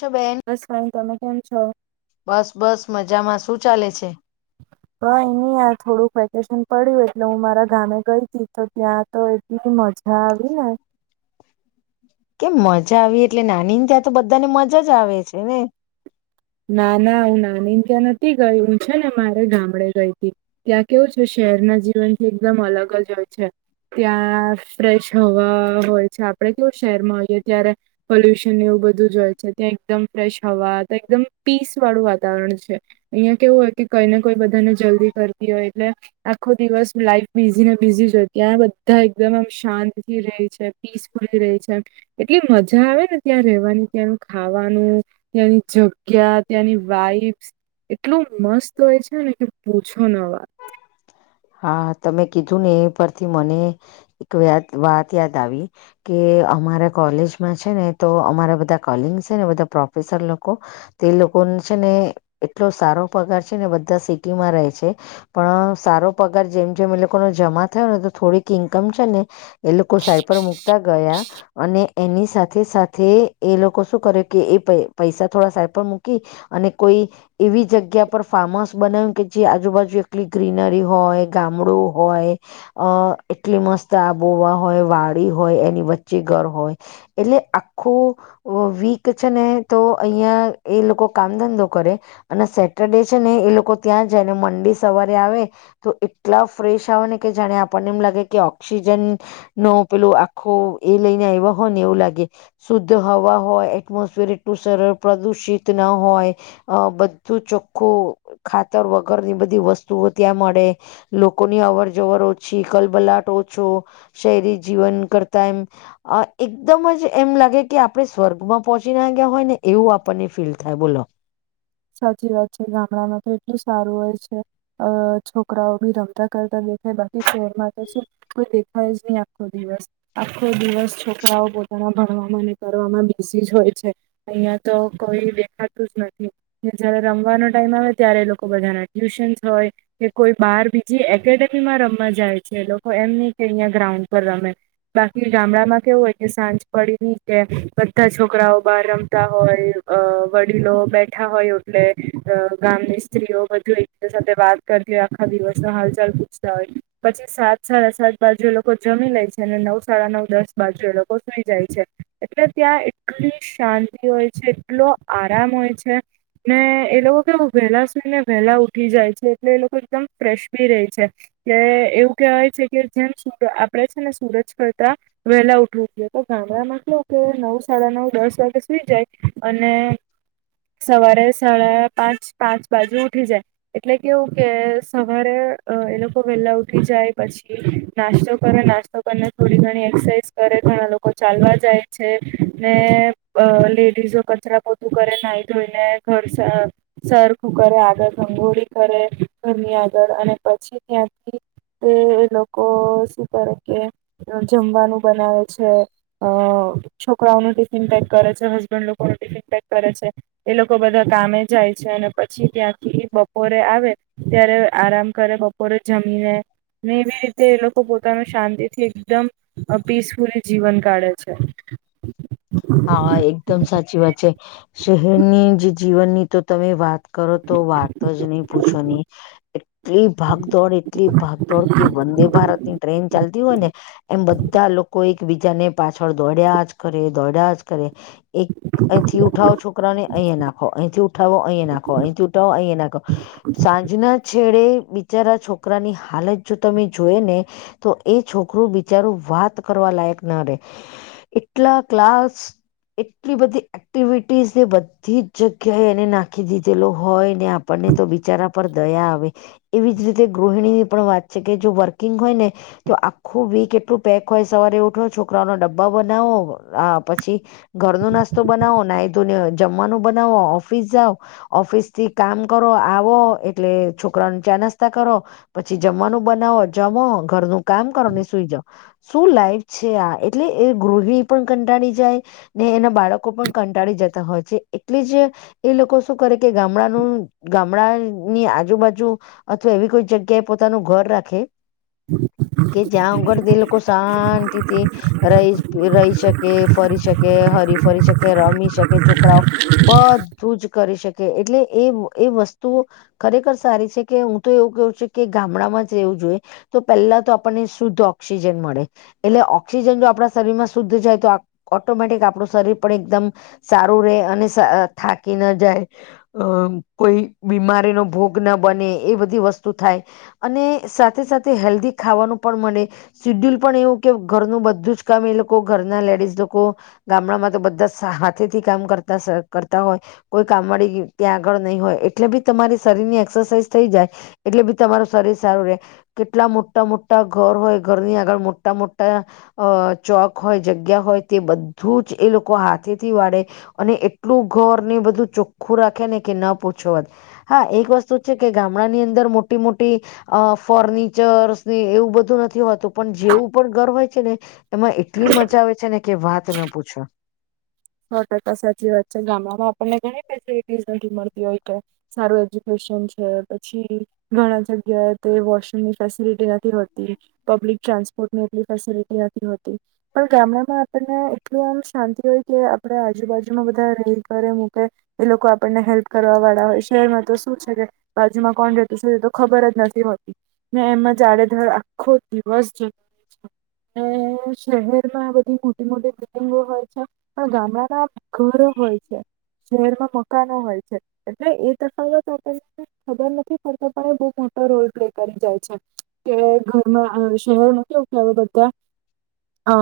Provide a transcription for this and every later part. Show બેન બસ fine તમે કેમ છો? બસ બસ મજામાં શું ચાલે છે? હ એ ન થોડુંક વેકેશન પડ્યું એટલે હું મારા ગામે ગઈ હતી તો ત્યાં તો એટલી મજા આવી ને કેમ મજા આવી એટલે નાની ને ત્યાં તો બધાને મજ આવે છે ને ના ના હું નાની ને ત્યાં નથી ગઈ હું છે ને મારે ગામડે ગઈ હતી. ત્યાં કેવું છે શહેરના જીવન થી એકદમ અલગ જ હોય છે. ત્યાં ફ્રેશ હવા હોય છે આપડે કેવું શહેરમાં આવીઈએ ત્યારે પોલ્યુશન એવું બધું જ હોય છે ત્યાં એકદમ ફ્રેશ હવા એકદમ પીસ વાળું વાતાવરણ છે અહિયાં કેવું હોય કે કઈને કોઈ બધાને જલ્દી કરતી હોય એટલે આખો દિવસ લાઈફ બિઝ ને બિઝી જો ત્યાં બધા એકદમ આમ શાંતથી રહી છે. પીસફુલ ર રહે છે. એટલે મજા આવે ને ત્યાં રવાની ત્યાંનું ખાવાનું ત્યાંની જ ક્યાં ત્યાંની વાઈફ્સ એટલું મસ્ત હોય છે ને કે પૂછો ન વાત હા તમે કીધું ને એ પરથી મને એક વ વાત યાદ આવી. કે અમારા કોલેજમાં છે ને તો અમારા બધા કલિંગ છે ને બધા પ્રોફેસર લોકો તે લોકો છે ને એટલો સારો પગાર છે ને બધા સિટીમાં રહે છે. પણ સારો પગાર જેમ જેમ એ લોકો ન જમા થયો ને તો થોડીક ઈન્કમ છે ને એ લોકો સાઈપર મુૂકતા ગયા. અને એની સાથે સાથે એ લોકો શું કર્યો કે એ પૈસા થોડા સાહે પર મૂકી અને કોઈ એવી જગ્યા પર ફાર્મ હાઉસ બનાવ્યું કે જે આજુબાજુ એકલી ગ્રીનરી હોય ગામડું હોય અ એટલી મસ્ત આબોવા હોય વાળ હોય એની વચ્ચે ઘર હોય એટલે આખું વીક છે ને તો અહિયાં એ લોકો કામ ધંધો કરે અને સેટરડે છે ને એ લોકો ત્યાં જાયને મંડે સવારે આવે તો એટલા ફ્રેશ આવે ને કે જાણે આપણને એમ લાગે કે ઓક્સિજન નો પેલું ખો એ લઈને આવ્યા હોય ને એવું લાગે શુદ્ધ હવા હોય એટમોસફિર એટલું સરળ પ્રદુષિત ના હોય. અ બધું ચોખ્ખું ખાતર વગર ની બધી વસ્તુઓ ત્યાં મળે લોકોની અવર જવર ઓછી કલબલાટ ઓછો શહેરી જીવન કરતા તાઈ અ એકદમ જ એમ લાગે કે આપણે સ્વર્ગમાં પહોંચી ના ગ્યા હોય ને એવું આપણને ફીલ થાય બોલો સાચી વાત છે ગામડામાં તો એટલું સારું હોય છે. અ છોકરાઓ ભી રમતા કરતા દેખાય બાકી શહેરમાં છે કોઈ દેખાય જ નહી આખો દિવસ આખો દિવસ છોકરાઓ પોતાના ભણવામાં અને કરવામાં બેસી જ હોય છે. અહિયાં તો કોઈ દેખાતું જ નથી. જયારે રમવાનો ટાઈમ આવે ત્યારે લોકો બધાના ટ્યુશન્સ હોય. કે કોઈ બાર બીજી એકેડેમી માં રમવા જાય છે લોકો એમ નહ કે અહિયાંયા ગ્રાઉન્ડ પર રમે બાકી ગામડા માં કેવું હોય કે સાંજ પડીની કે બધા છોકરાઓ બહાર રમતા હોય અ વડીલો બે ા હોય એટલે ગામની સ્ત્રીઓ બધુ એક સાથે વાત કરતી હોય આખા દિવસ હાલચાલ સરી પછી સાત સાડા સાત બાજુ એ લોકો જમી લે છે અને નવ સાડા નવ દસ બાજુ એ લોકો સુઈ જાય છે. એટલે ત્યાં એટલી શાંતિ હોય છે એટલો આરામ હોય છે. ને એ લોકો કે વહેલા સુઈને વહેલા ઉઠી જાય છે એટલે એ લોકો એકદમ પ્રેશી રહી છે કે એવું કહેવાય છે કે જેમ આપણેે છે ને સુરજ કરતા વહેલા ઉઠવું જોઈએ તો ગામડા માં કેવું કે નવ સાડા નવ દસ વાગે સુઈ જાય અને સવારે સાડા પાંચ પાંચ બાજુ ઉઠી જાય. એટલે કેવું કે સવારે એ લોકો વેહેલા ઉઠી જાય પછી નાસ્તો કરે નાસ્તો થોડી ઘણી એક્સરસાઇઝ કરે ઘણા લોકો ચાલવા જાય છે ને લેડીઝો કચરા પોતું કરે નાહી ધોઈને ઘર સરખું કરે આગળ અંગોળી કરે ઘરની આગળ અને પછી ત્યાંથી તે એ લોકો શું કરે કે જમવાનું બનાવે છે છે અ છોકરાઓ ન ટિફિન પેક કરે છે હસબેન્ડ લોકો ન ટિફિન પેક કરે છે એ લોકો બધા કામે જાય છે અને પછી ત્યાંથી બપોરે આવે ત્યારે આરામ કરે બપોરે જમીને એવી રીતે એ લોકો પોતાનું શાંતિ થી એકદમ પીસફુલી જીવન કાઢે છે હા એકદમ સાચી વાત છે શહેરની જે જીવનની તો તમે વાત કરો તો વાત જ નહી પૂછો નની એટલી ભાગદોડ એટલી ભાગદોડ કે વંદે ભારતની ટ્રેન ચાલતી હોય ને એમ બધા લોકો એકબીજા ને પાછળ દોડ્યા જ કરે દોડ્યા જ કરે એક અંથી ઉઠો છોકરા ને અહીં નાખો અંથી ઉઠાો અહીં નાખ અંથી ઉઠાો અહીં નાખો સાંજના છેડે બિચારા છોકરાની હાલત જો તમે જોય ને તો એ છોકરું બિચારું વાત કરવા લાયક ના રે એટલા ક્લાસ. એટલી બધી એક્ટિવિટીઝને બધી જ જગ્યાએ એને નાખી દીધેલો હોય. અને આપણને તો બિચારા પર દયા આવે. એવી જ રીતે ગૃહિણીની પણ વાત છે કે જો વર્કિંગ હોય ને. તો આખું બી કેટલું પેક હોય સવારે ઉઠી છ. છોકરા ન ડબ્બા બનાવો આ પછી ઘરનોો નાસ્તો બનાવો નહીં ધોઈને ને. જમવાનું બનાવો ઓફિસ જાઓ. ઓફિસ થી કામ કરો આવો એટલે છોકરા ન ચા નાસ્તા કરો. પછી જમવાનું બનાવો જમો ઘરનું કામ કરો ને સુઈ જાઓ શું લાઈફ છે આ. એટલે એ ગૃહિણી પણ કંટાળી જાય. ને એના બાળકો પણ કંટાળી જતા હોય છે એટલી જ. એ લોકો શું કરે કે ગામડાનું ગામડા ની આજુબાજુ. અથવા એવી કોઈ જગ્યાએ પોતાનું ઘર રાખે. કે જ્યાં આગળથી લોકો શાંતિથી. રહી રહી શકે ફરી શકે હરી ફરી શકે રમી શકે છોકરાઓ. બધું જ કરી શકે એટલે એ એ વસ્તુ. ખરેખર સારી છે કે હું તો એવું કું છું કે ગામડામાં જ રહેવું જોઈએ. તો પેલા તો આપણને શુદ્ધ ઓક્સિજન મળે એટલે ઓક્સિજન જો. આપણા શરીરમાં શુદ્ધ જાય તો ઓટોમેટિક આપણું શરીર પણ એકદમ. સારું રે અને થાકી ના જાય. અ કોઈ બીમારીનોો ભોગ ના બને એ બધી વસ્તુ થાય. અને સાથે સાથે હેલ્ધી ખાવાનું પણ મળે સીડ્યુલ પણ એવું કે ઘરનું બધું જ. કામ એ લોકો ઘરના લેડીઝ લોકો. ગામડામાં તો બધા હાથે થી કામ કરતા કરતા હોય. કોઈ કામડી ત્યાં આગળ નહી હોય એટલે બી તમારી શરીર ની એક્સરસાઇઝ થઈ જાય. એટલે બી તમારું શરીર સારું રહેે. કેટલા મોટા મોટા ઘર હોય ઘરની આગળ મોટા મોટા અ. ચોક હોય જગ્યા હોય તે બધું જ એ લોકો હાથેથી વાળે. અને એટલું ઘર ને બધું ચોખ્ખું રાખે ને કે ન પૂછો વાત હા એક વસ્તુ છે કે ગામડા ની અંદર મોટી મોટી. અ ફર્નિચર્ ને એવું બધું નથી હોતું પણ જેવું પણ ઘર હોય છે ને. એમાં એટલી મજા આવે છે ને કે વાત ના પૂછો. સો ટકા સાચી વાત છે ગામડામાં આપણને ઘણી ફેસિિટી નથી મળતી હોય કે. સારું એજ્યુકેશન છે પછી. ઘણા જગ્યાએ તે વોશરૂમ ની ફેસિલિટી નથી હોતી. પબ્લિક ટ્રાન્સપોર્ટની એટલી ફેસિલિટી હતી હતી. પણ ગામડામાં આપણને એટલું આમ શાંતિ હોય. કે આપડે આજુબાજુમાં બધા રે કરે મૂકે. એ લોકો આપણને હેલ્પ કરવા વાળા હોય શહેરમાં તો શું છે કે બાજુમાં કોણ રહેતું છે એ તો ખબર જ નથી હોતી. એમાં જાડેધર આખો દિવસ જરૂરી છે. ને શહેર માં આ બધી મોટી મોટી બિલ્ડિંગો હોય છે. પણ ગામડાના ઘરો હોય છે. શહેરમાં મકાનો હોય છે એટલે એ તફાવત તો આપે ખબર નથી પડતા પણ એ બહુ મોટો રોલ પ્લે કરી જાય છે. કે ઘરમાં આશરો નથી ઉઠાવે બધા. અ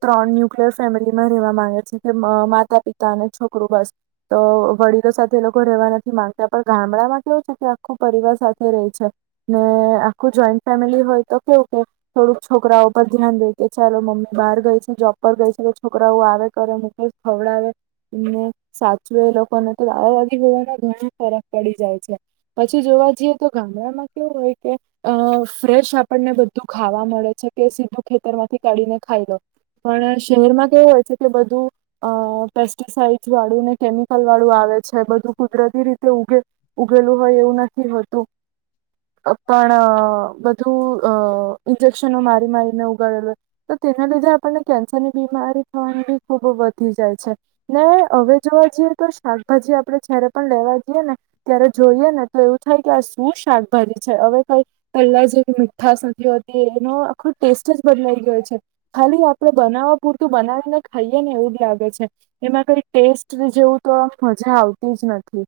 ત્રણ ન્યુક્લયર ફેમિલીમાં રહેવા માં પછી કે માતા પિતા અને છોકરુ બસ. તો વડીલો સાથે એ લોકો રેવા નથી માંગતા પણ ગામડામાં કેવું છે કે આખું પરિવાર સાથે રહે છે. ને આખું જોઈન્ટ ફેમિલી હોય તો કેવું કે થોડુંક છોકરાઓ પર ધ્યાન દે. કે ચાલો મમ્મી બહાર ગઈ છે જોબ પર ગઈ છે તો છોકરાઓ આવે કરે મૂકે કઈ ખવડાવે એને સાચવે એ લોકોને તો દાદા દાદી હોવાવાના ઘણ ફરક પડી જાય છે. પછી જોવા જઈએ તો ગામડામાં કેવું હોય કે અ ફ્રેશ આપણને બધું ખાવા મળે છે કે સીધું ખેતર માંથી કાઢીને ખાઈ લો પણ શહેર માં કેવું હોય છે કે બધું અ પેસ્ટીસાઈજ વાળું ને કેમિકલ વાળું આવે છે બધું કુદરતી રીતે ઉગે ઉગેલું હોય એવું નથી હોતું. પણ અ બધું અ ઇન્જેક્શનો મારી મારીને ઉગાડેલો તો તેના લીધે આપણને કેન્સર ની બીમારી થવાની બી ખુબ વધી જાય છે. ને અવે જોવા જઈએ તો શાકભાજી આપણેે જયારે પણ લેવા જઈએ ને ત્યારે જોઈએ ને તો એવું થાય કે આ શું શાકભાજી છે હવે કઈ પેલા જેવી મીઠાશ નથી હોતી એનો આખો ટેસ્ટ જ બદલાઈ ગયો છે. ખાલી આપડે બનાવવા પૂરતું બનાવીને ખાઈએ એવું ઉબ લાગે છે એમાં કઈ ટેસ્ટ જેવું તો મજા આવતી જ નથી.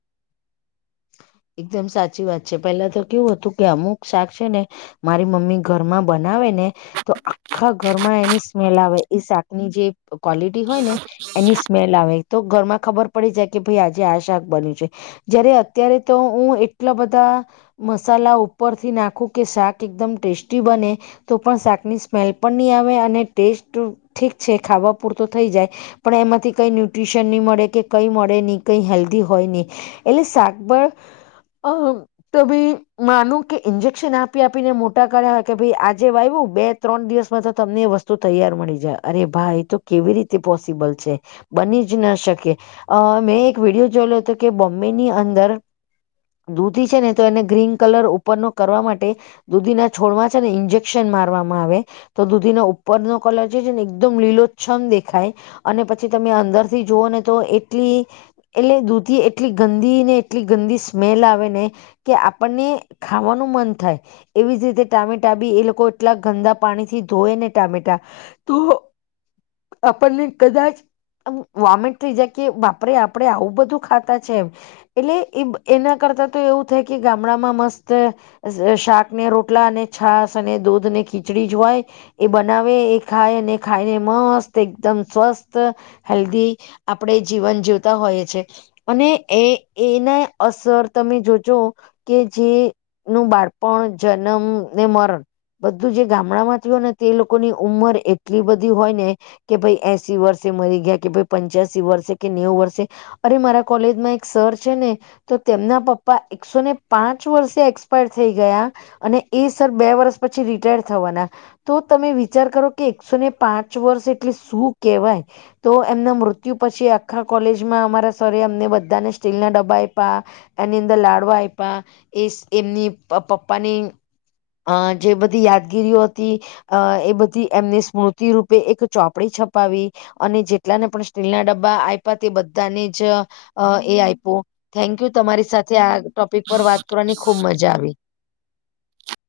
એકદમ સાચી વાત છે પહેલા તો કેવું હતું કે અમુક શાક છે ને મારી મમ્મી ઘરમાં બનાવે ને તો આખા ઘરમાં એની સ્મેલ આવે એ શાકની જે ક્વોલિટી હોય ને એની સ્મેલ આવે તો ઘરમાં ખબર પડી જાય કે ભાઈ આજે આ શાક બન્યું છે જયારે અત અત્યારે તો હું એટલા બધા મસાલા ઉપર થી નાખું કે શાક એકદમ ટેસ્ટી બને તો પણ શાકની સ્મેલ પણ ની આવે અને ટેસ્ટ ઠીક છે ખાવા પૂરતો થઈ જાય. પણ એમાંથી કઈ ન્યુટ્રીશન ની મળે કે કઈ મળે નહી કઈ હેલ્ધી હોય ની એટલે શાક બળ આમ તો ભાઈ માનું કે ઇન્જેક્શન આપી આપીને મોટા કર્યા હોય કે ભાઈ આજે આવ્યું બે ત્રણ દિવસમાં તો તમને એ વસ્તુ તૈયાર મળી જાય અરે ભાઈ એ તો કેવી રીતે પોસિબલ છે. બની જ ન શકે અ મેં એક વિડિયો જોયેલો હતો કે બોમ્બે ની અંદર [inaudible] દૂધી છે ને તો એને ગ્રીન કલર ઉપરનો કરવા માટે દૂધીના છોડમાં છે ને ઇન્જેક્શન મારવામાં આવે તો દૂધીનો ઉપરનો કલર છે જે એકદમ લીલોછમ દેખાય. અને પછી તમે અંદર થી જુઓ ને તો એટલી એટલે દૂધી એટલી ગંદી ને એટલી ગંદી સ્મેલ આવે ને કે આપણને ખાવાનું મન થાય. એવી જ રીતે ટામેટા બી એ લોકો એટલા ગંદા પાણી થી ધોય ને ટામેટા. તો આપણને કદાચ વોમિટ થઇ જાય કે બાપરે આપડે આવું બધું ખાતા છેમ એટલે એબ એના કરતા તો એવું થાય કે ગામડામાં મસ્ત રશાકને રોટલા અને છાસ અને દૂધ ને ખીચડી જ હોય એ બનાવે એ ખાય અને ખાઈને મસ્ત એકદમ સ્વસ્થ હેલ્દી આપડે જીવન જીવતા હોઈએ છે અને એ એને અસર તમે જોજો કે જે નું બાળપણ જનમ ને મરણ બધું જે ગામડા માંથી હોય ને તે લોકોની ઉંમર એટલી બધી હોય ને કે ભાઈ એસી વર્ષે મરી ગયા કે ભાઈ પંચ્યાસી વર્ષે કે નેવું વર્ષે અરે મારા કોલેજમાં એક સર છે ને તો તેમના પપ્પા એકસો ને પાંચ વર્ષે એક્સપાયર થઈ ગયા અને એ સર બે વર્ષ પછી રિટાયર થવાના તો તમે વિચાર કરો કે એકસો ને પાંચ વર્ષ એટલે શું કેહેવાય? તો એમના મૃત્યુ પછી આખા કોલેજમાં અમારા સરએ અમને બધાને સ્ટીલ ના ડબ્બા આયપા એની અંદર લાડુ આયપા એસ એમની પ પપ્પાની અ જે બધી યાદગીરીઓ હતી અ એ બધી એમને સ્મૃતિ રૂપે એક ચોપડી છપાવી અને જેટલાને પણ સ્ટીલ ના ડબ્બા આયપા તે બધાને જ એ આય પો થેન્ક યુ તમારી સાથે આ ટોપિક પર વાત કરવાની ખુબ મજા આવી.